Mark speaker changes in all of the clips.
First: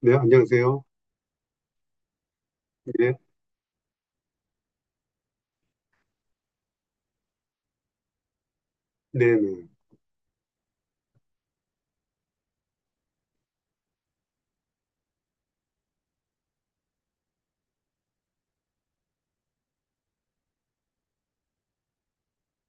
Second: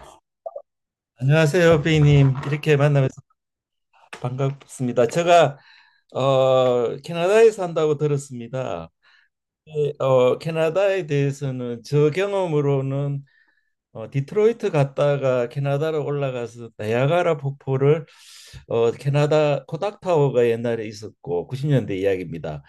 Speaker 1: 네, 안녕하세요.
Speaker 2: 안녕하세요, 비님. 이렇게 만나면서
Speaker 1: 예,
Speaker 2: 반갑습니다. 제가 캐나다에 산다고 들었습니다.
Speaker 1: 네네.
Speaker 2: 예, 캐나다에 대해서는 저 경험으로는 디트로이트 갔다가 캐나다로 올라가서 나야가라 폭포를 캐나다 코닥타워가 옛날에 있었고 90년대 이야기입니다.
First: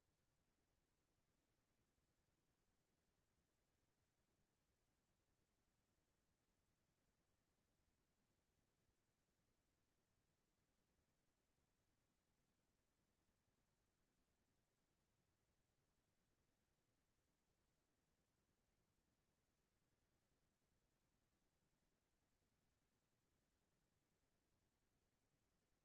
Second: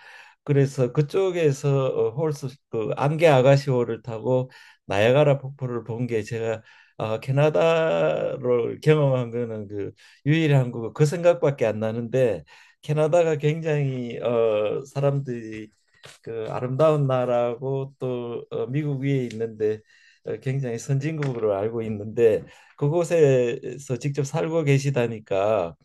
Speaker 2: 그래서 그쪽에서 홀스 그 안개 아가시호를 타고 나야가라 폭포를 본 게 제가 캐나다를 경험한 거는 그 유일한 거고 그 생각밖에 안 나는데 캐나다가 굉장히 사람들이 그 아름다운 나라고 또 미국 위에 있는데 굉장히 선진국으로 알고 있는데 그곳에서 직접 살고 계시다니까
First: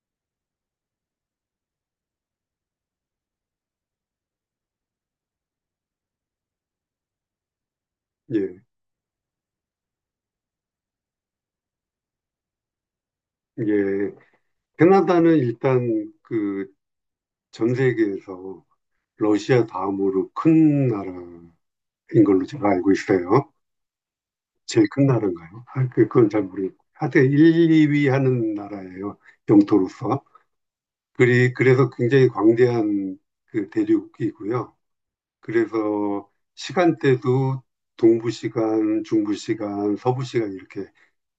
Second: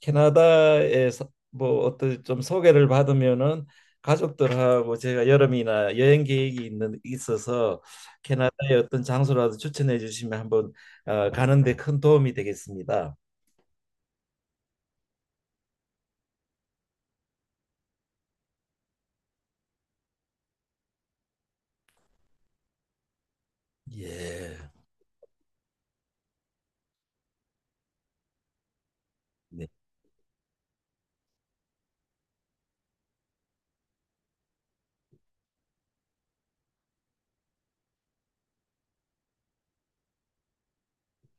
Speaker 2: 캐나다에 서뭐 어떤 좀 소개를 받으면은 가족들하고 제가 여름이나 여행 계획이 있는 있어서
Speaker 1: 예,
Speaker 2: 캐나다의 어떤 장소라도 추천해 주시면 한번 가는데 큰 도움이 되겠습니다.
Speaker 1: 예. 캐나다는 일단 그 전 세계에서 러시아 다음으로 큰 나라인 걸로 제가 알고 있어요.
Speaker 2: 예.
Speaker 1: 제일 큰 나라인가요? 아, 그건 잘 모르겠고. 하여튼 1, 2위 하는 나라예요.
Speaker 2: 네.
Speaker 1: 영토로서. 그래서 굉장히 광대한 그 대륙이고요. 그래서 시간대도 동부 시간, 중부 시간, 서부 시간 이렇게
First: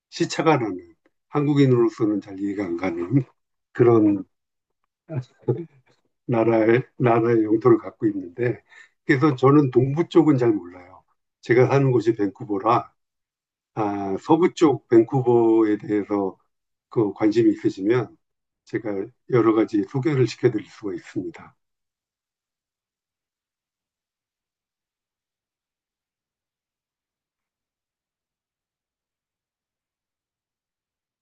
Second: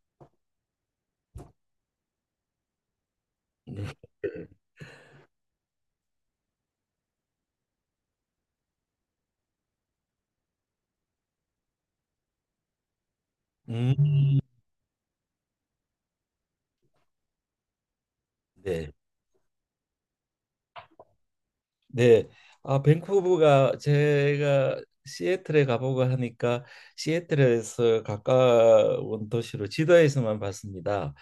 Speaker 1: 시차가 나는 한국인으로서는 잘 이해가 안 가는 그런 나라의 영토를 갖고 있는데, 그래서 저는 동부 쪽은 잘 몰라요. 제가 사는 곳이 밴쿠버라,
Speaker 2: 음,
Speaker 1: 아, 서부 쪽 밴쿠버에 대해서 그 관심이 있으시면
Speaker 2: 네.
Speaker 1: 제가 여러 가지 소개를 시켜드릴 수가 있습니다.
Speaker 2: 네. 아, 밴쿠버가 제가 시애틀에 가보고 하니까 시애틀에서 가까운 도시로 지도에서만 봤습니다.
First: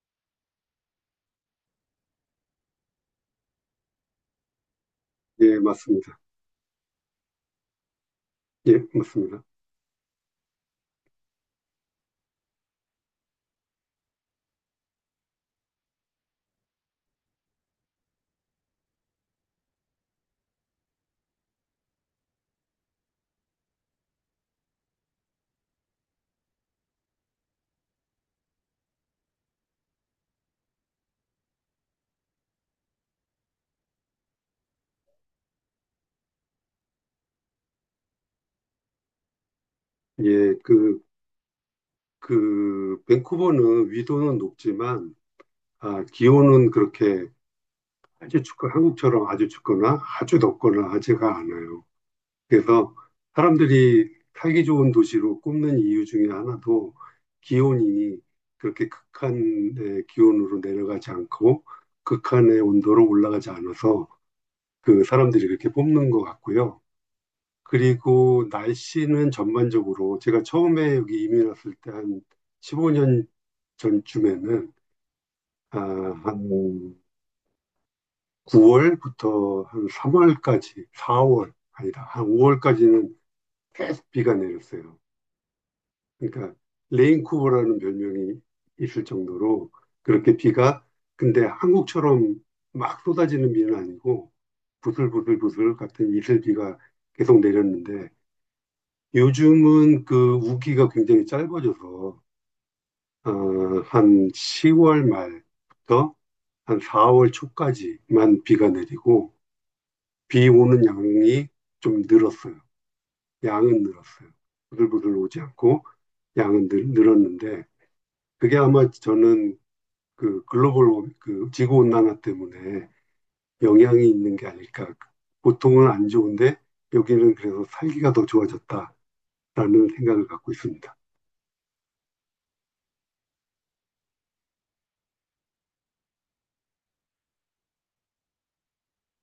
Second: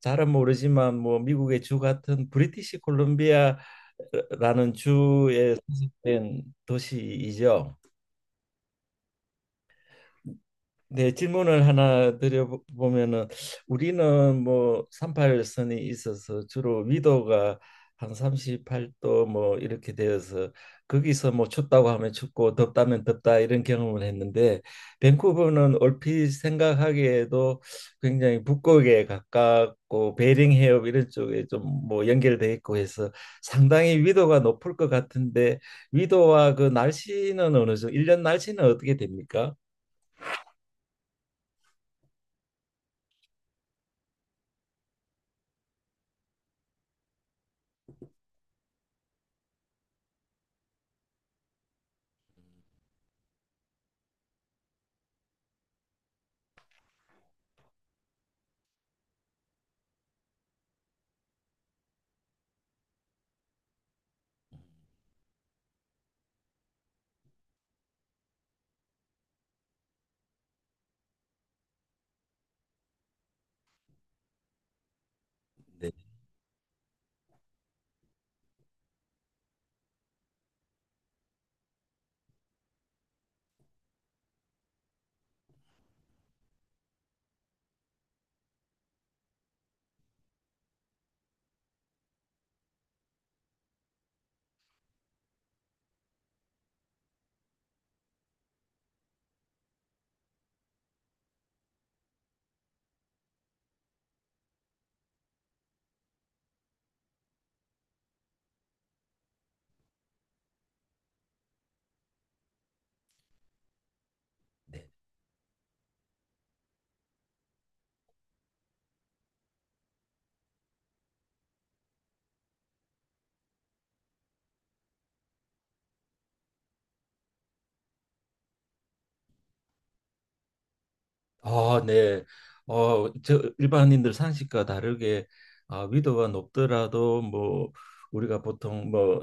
Speaker 2: 잘은 모르지만 뭐 미국의 주 같은 브리티시 콜롬비아라는 주된
Speaker 1: 예, 맞습니다.
Speaker 2: 도시이죠.
Speaker 1: 예, 맞습니다.
Speaker 2: 네, 질문을 하나 드려보면은 우리는 뭐 38선이 있어서 주로 위도가 한 38도 뭐 이렇게 되어서 거기서 뭐 춥다고 하면 춥고 덥다면 덥다 이런 경험을 했는데 밴쿠버는 얼핏 생각하기에도 굉장히 북극에 가깝고 베링 해협 이런 쪽에 좀 뭐 연결돼 있고 해서 상당히 위도가 높을 것 같은데 위도와 그 날씨는 어느 정도 일년 날씨는 어떻게 됩니까?
Speaker 1: 예, 밴쿠버는 위도는 높지만, 아, 기온은 그렇게 아주 춥고, 한국처럼 아주 춥거나 아주 덥거나 하지가 않아요. 그래서 사람들이 살기 좋은 도시로 꼽는 이유 중에 하나도 기온이 그렇게 극한의 기온으로 내려가지 않고 극한의 온도로 올라가지 않아서 그 사람들이 그렇게 뽑는 것 같고요. 그리고 날씨는 전반적으로 제가 처음에 여기 이민 왔을 때 한 15년 전쯤에는 아, 한 9월부터 한 3월까지, 4월, 아니다, 한 5월까지는 계속 비가 내렸어요. 그러니까 레인쿠버라는 별명이 있을 정도로 그렇게 비가, 근데 한국처럼 막 쏟아지는 비는 아니고 부슬부슬부슬 같은 이슬비가 계속 내렸는데, 요즘은 그 우기가 굉장히 짧아져서 어, 한 10월 말부터 한 4월 초까지만 비가 내리고 비 오는 양이 좀 늘었어요. 양은 늘었어요. 부들부들 오지 않고 양은 늘었는데, 그게 아마 저는 그 글로벌 그 지구 온난화 때문에 영향이 있는 게 아닐까. 보통은 안 좋은데 여기는 그래서 살기가 더 좋아졌다라는 생각을 갖고 있습니다.
Speaker 2: 아, 네. 저 일반인들 상식과 다르게 아, 위도가 높더라도 뭐 우리가 보통 뭐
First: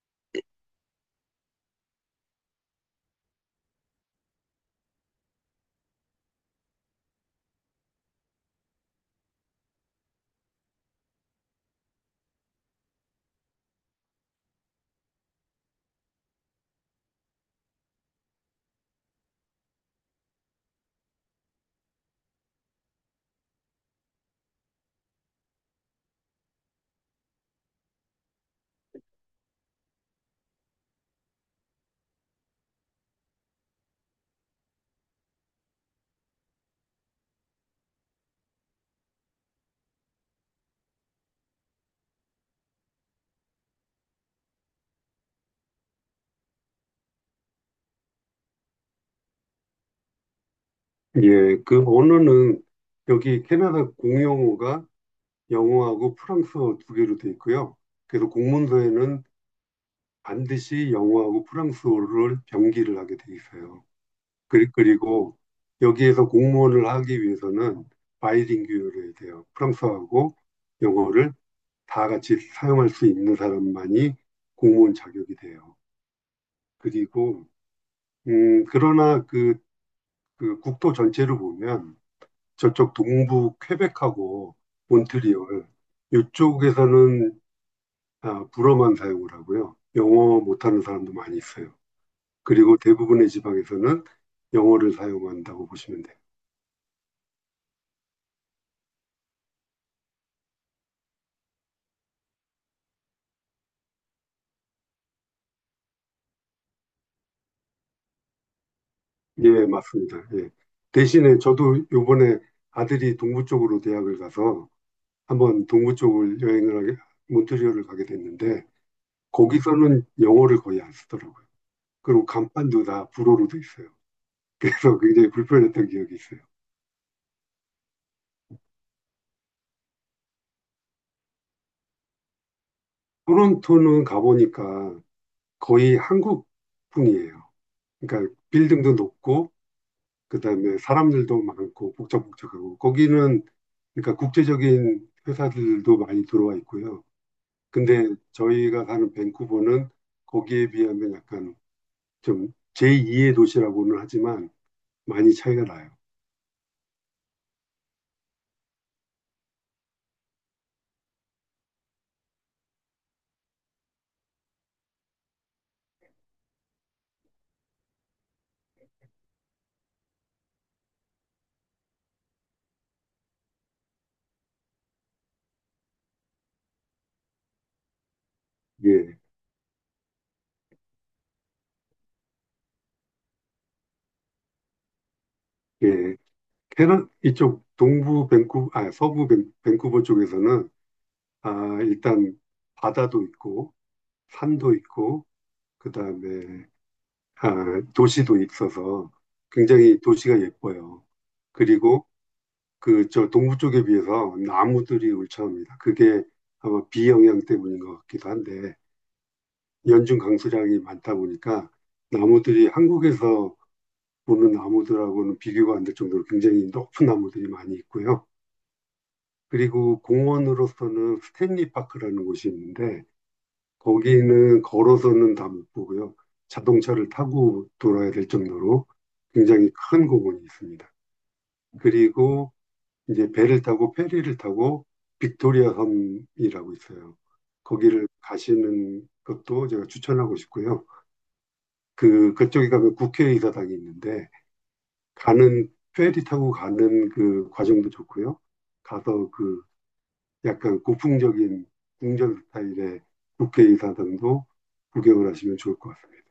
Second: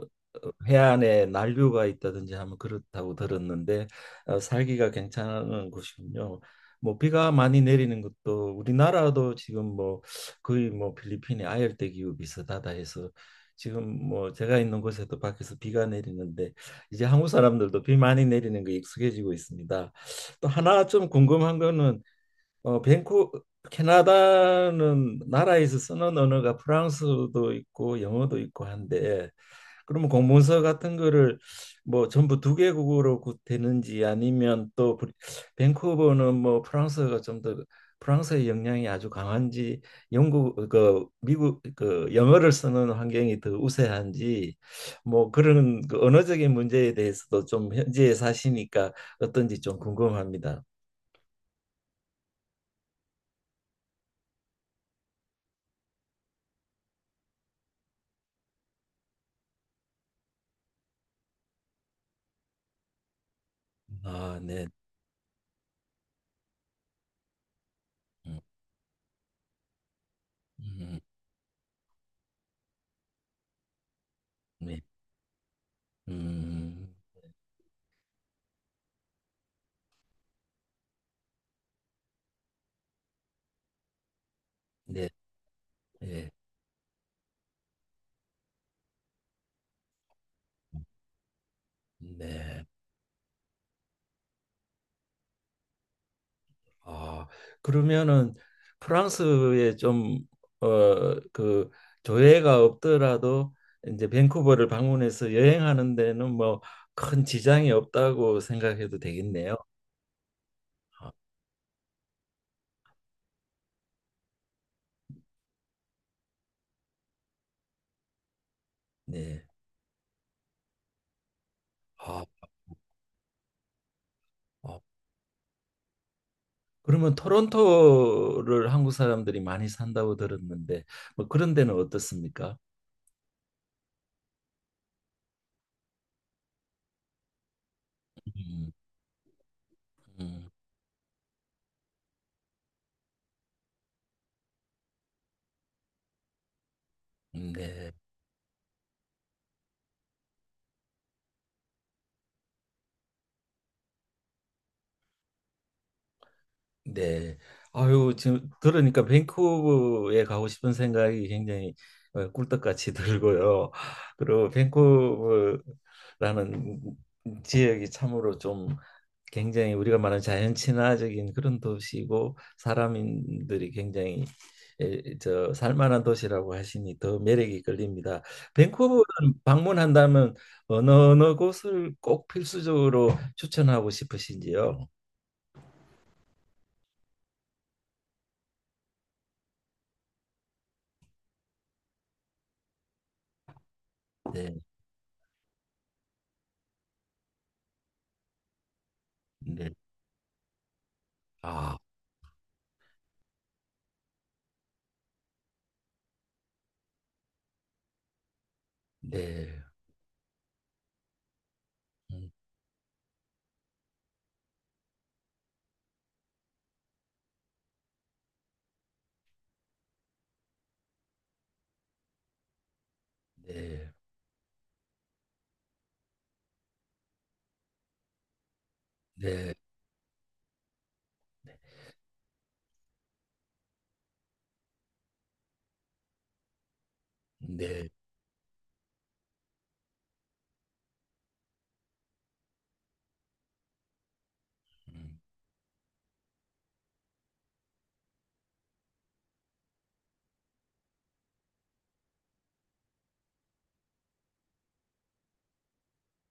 Speaker 2: 해안에 난류가 있다든지 하면 그렇다고 들었는데 살기가 괜찮은 곳이군요. 뭐 비가 많이 내리는 것도 우리나라도 지금 뭐 거의 뭐 필리핀의 아열대 기후 비슷하다 해서 지금 뭐 제가 있는 곳에도 밖에서 비가 내리는데 이제 한국 사람들도 비 많이 내리는 거 익숙해지고 있습니다. 또 하나 좀 궁금한 거는 어, 밴쿠 캐나다는 나라에서 쓰는 언어가 프랑스어도 있고 영어도 있고 한데 그러면 공문서 같은 거를 뭐 전부 두 개국어로 구- 되는지 아니면 또 브리- 밴쿠버는 뭐 프랑스어가 좀 더 프랑스의 영향이 아주 강한지 영국 그 미국 그 영어를 쓰는 환경이 더 우세한지 뭐 그런 그 언어적인 문제에 대해서도 좀 현지에 사시니까 어떤지 좀 궁금합니다.
Speaker 1: 예, 그 언어는 여기 캐나다 공용어가 영어하고 프랑스어 두 개로 돼 있고요. 그래서 공문서에는 반드시 영어하고 프랑스어를 병기를 하게 돼 있어요.
Speaker 2: 아, 네.
Speaker 1: 그리고 여기에서 공무원을 하기 위해서는
Speaker 2: 음.
Speaker 1: 바이링구얼 해야 돼요. 프랑스어하고
Speaker 2: 음,
Speaker 1: 영어를 다 같이 사용할 수 있는 사람만이
Speaker 2: 네.
Speaker 1: 공무원 자격이 돼요.
Speaker 2: 음,
Speaker 1: 그리고 그러나 그 국토 전체를 보면 저쪽 동부 퀘벡하고
Speaker 2: 네.
Speaker 1: 몬트리올
Speaker 2: 네.
Speaker 1: 이쪽에서는 아, 불어만 사용을 하고요. 영어 못하는 사람도 많이 있어요.
Speaker 2: 네.
Speaker 1: 그리고 대부분의 지방에서는 영어를 사용한다고 보시면 돼요.
Speaker 2: 아, 그러면은 프랑스에 좀, 어, 그 조회가 없더라도 이제 밴쿠버를 방문해서 여행하는 데는 뭐 큰 지장이 없다고 생각해도 되겠네요.
Speaker 1: 예, 맞습니다. 예. 대신에 저도 요번에 아들이 동부 쪽으로 대학을 가서 한번 동부 쪽을 여행을 하게, 몬트리올을 가게 됐는데
Speaker 2: 네.
Speaker 1: 거기서는 영어를 거의 안 쓰더라고요. 그리고
Speaker 2: 아,
Speaker 1: 간판도 다 불어로 돼 있어요.
Speaker 2: 어,
Speaker 1: 그래서 굉장히 불편했던 기억이 있어요.
Speaker 2: 그러면 토론토를 한국 사람들이 많이 산다고 들었는데 뭐 그런 데는 어떻습니까?
Speaker 1: 토론토는 가보니까 거의 한국풍이에요. 그러니까
Speaker 2: 음,
Speaker 1: 빌딩도 높고
Speaker 2: 음,
Speaker 1: 그다음에 사람들도 많고 복잡복잡하고 거기는, 그러니까 국제적인 회사들도 많이 들어와 있고요.
Speaker 2: 네.
Speaker 1: 근데 저희가 가는 밴쿠버는 거기에 비하면 약간 좀 제2의 도시라고는 하지만 많이 차이가 나요.
Speaker 2: 네. 아유, 지금 들으니까 밴쿠버에 가고 싶은 생각이 굉장히 꿀떡같이 들고요. 그리고 밴쿠버라는 지역이 참으로 좀 굉장히 우리가 말하는 자연 친화적인 그런 도시고 사람들이 굉장히 에, 저 살만한 도시라고 하시니 더 매력이 끌립니다. 밴쿠버를
Speaker 1: 예,
Speaker 2: 방문한다면 어느 어느 곳을 꼭 필수적으로 추천하고 싶으신지요?
Speaker 1: 예. 캐나 이쪽 동부 밴쿠 아, 서부 밴쿠버 쪽에서는 아, 일단 바다도 있고
Speaker 2: 네.
Speaker 1: 산도 있고 그다음에 아, 도시도 있어서
Speaker 2: 네.
Speaker 1: 굉장히 도시가 예뻐요.
Speaker 2: 아.
Speaker 1: 그리고 그 저 동부 쪽에 비해서 나무들이 울창합니다. 그게 아마 비 영향 때문인 것 같기도 한데
Speaker 2: 네,
Speaker 1: 연중 강수량이 많다 보니까
Speaker 2: 음,
Speaker 1: 나무들이 한국에서 보는 나무들하고는 비교가 안 될 정도로 굉장히 높은 나무들이 많이 있고요. 그리고 공원으로서는 스탠리 파크라는 곳이 있는데
Speaker 2: 네,
Speaker 1: 거기는 걸어서는 다 못 보고요. 자동차를 타고 돌아야 될 정도로
Speaker 2: 네,
Speaker 1: 굉장히 큰 공원이 있습니다. 그리고 이제 배를 타고 페리를 타고 빅토리아 섬이라고 있어요.
Speaker 2: 네,
Speaker 1: 거기를 가시는 것도 제가 추천하고 싶고요. 그 그쪽에 가면 국회의사당이 있는데
Speaker 2: 음.
Speaker 1: 가는 페리 타고 가는 그 과정도 좋고요. 가서 그 약간 고풍적인 궁전 스타일의 국회의사당도 구경을 하시면 좋을 것 같습니다.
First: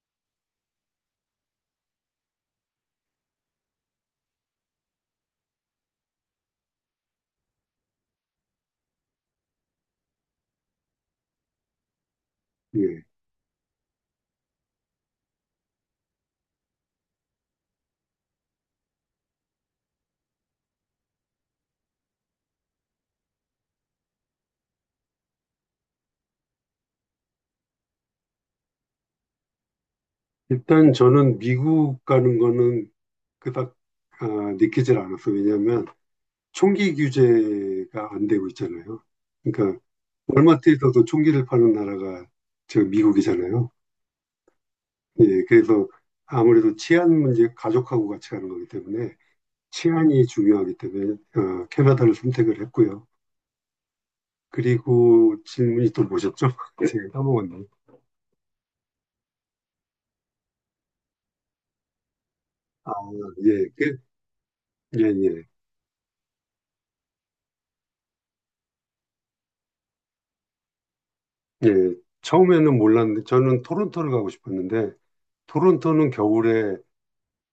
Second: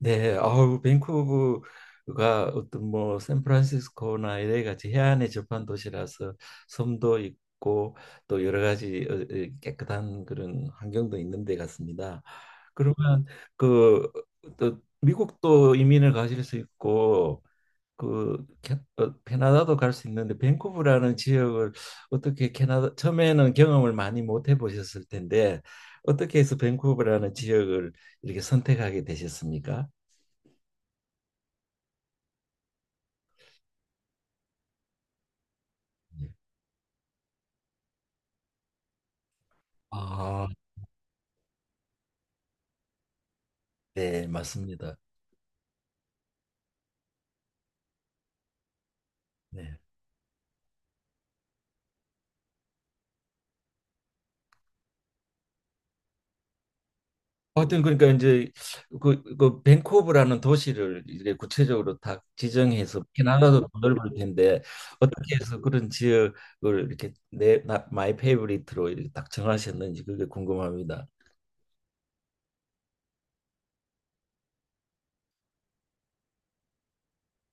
Speaker 2: 네. 아우 밴쿠버가 어떤 뭐 샌프란시스코나 이 a 같이 해안에 접한 도시라서 섬도 있고 또 여러 가지 깨끗한 그런 환경도 있는 데 같습니다.
Speaker 1: 예.
Speaker 2: 그러면 그 또 미국도 이민을 가실 수 있고 그 캐나다도 갈 수 있는데 밴쿠버라는 지역을 어떻게 캐나다 처음에는 경험을 많이 못 해보셨을 텐데 어떻게 해서 밴쿠버라는 지역을 이렇게 선택하게 되셨습니까?
Speaker 1: 일단 저는 미국 가는 거는 그닥 아, 느끼질 않았어요. 왜냐하면
Speaker 2: 예.
Speaker 1: 총기 규제가 안 되고 있잖아요. 그러니까
Speaker 2: 아,
Speaker 1: 월마트에서도 총기를 파는 나라가 저 미국이잖아요.
Speaker 2: 네, 맞습니다.
Speaker 1: 예, 그래서 아무래도 치안 문제, 가족하고 같이 가는 거기 때문에
Speaker 2: 네.
Speaker 1: 치안이 중요하기 때문에 캐나다를 선택을 했고요. 그리고 질문이 또 뭐셨죠? 제가 까먹었네.
Speaker 2: 하여튼 그러니까 이제 그 밴쿠버라는 도시를 이렇게 구체적으로 다 지정해서 캐나다도
Speaker 1: 예,
Speaker 2: 더 넓을 텐데
Speaker 1: 예,
Speaker 2: 어떻게
Speaker 1: 예,
Speaker 2: 해서 그런 지역을 이렇게 마이 페이보릿으로 이렇게 딱 정하셨는지 그게 궁금합니다.
Speaker 1: 예. 처음에는 몰랐는데 저는 토론토를 가고 싶었는데 토론토는 겨울에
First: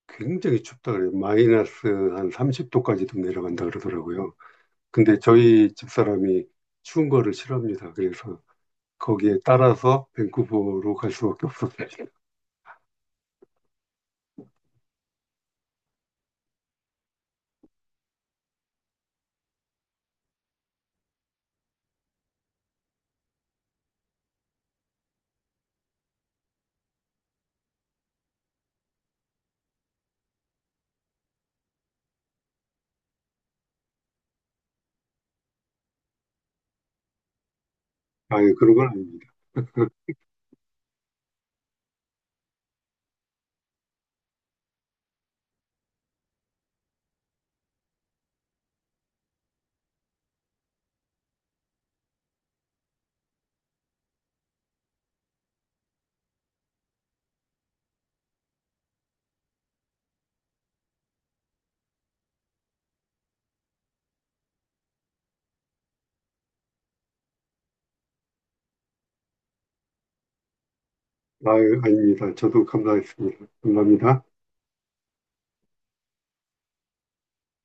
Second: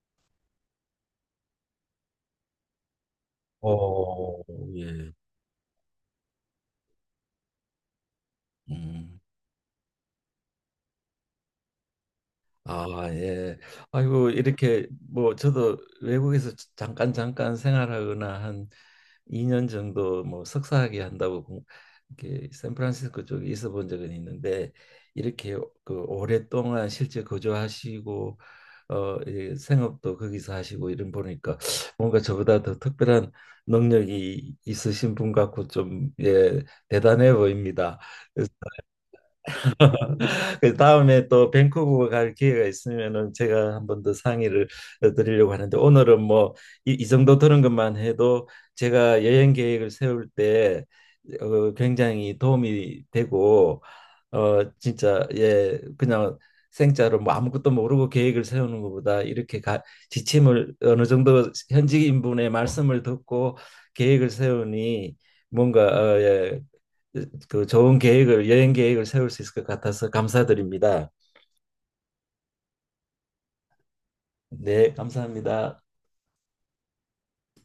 Speaker 1: 굉장히 춥다 그래요. 마이너스 한 30도까지도 내려간다 그러더라고요.
Speaker 2: 어, 예.
Speaker 1: 근데 저희 집사람이 추운 거를 싫어합니다. 그래서
Speaker 2: 음,
Speaker 1: 거기에 따라서 밴쿠버로 갈 수밖에 없었어요.
Speaker 2: 아, 예. 아이고, 이렇게 뭐 저도 외국에서 잠깐 잠깐 생활하거나 한 2년 정도 뭐 석사학위 한다고 공- 이렇게 샌프란시스코 쪽에 있어 본 적은 있는데 이렇게 그 오랫동안 실제 거주하시고 예, 생업도 거기서 하시고 이런 보니까 뭔가 저보다 더 특별한 능력이 있으신 분 같고 좀 예, 대단해 보입니다.
Speaker 1: 아유, 그런 건 아닙니다.
Speaker 2: 그 다음에 또 밴쿠버 갈 기회가 있으면은 제가 한 번 더 상의를 드리려고 하는데 오늘은 뭐 이 이 정도 들은 것만 해도 제가 여행 계획을 세울 때 굉장히 도움이 되고 어 진짜 예 그냥 생짜로 뭐 아무것도 모르고 계획을 세우는 것보다 이렇게 가, 지침을 어느 정도 현지인분의 말씀을 듣고 계획을 세우니 뭔가 예, 그 좋은 계획을 여행 계획을 세울 수 있을 것 같아서 감사드립니다.
Speaker 1: 아유, 아닙니다. 저도 감사했습니다. 감사합니다.
Speaker 2: 네, 감사합니다.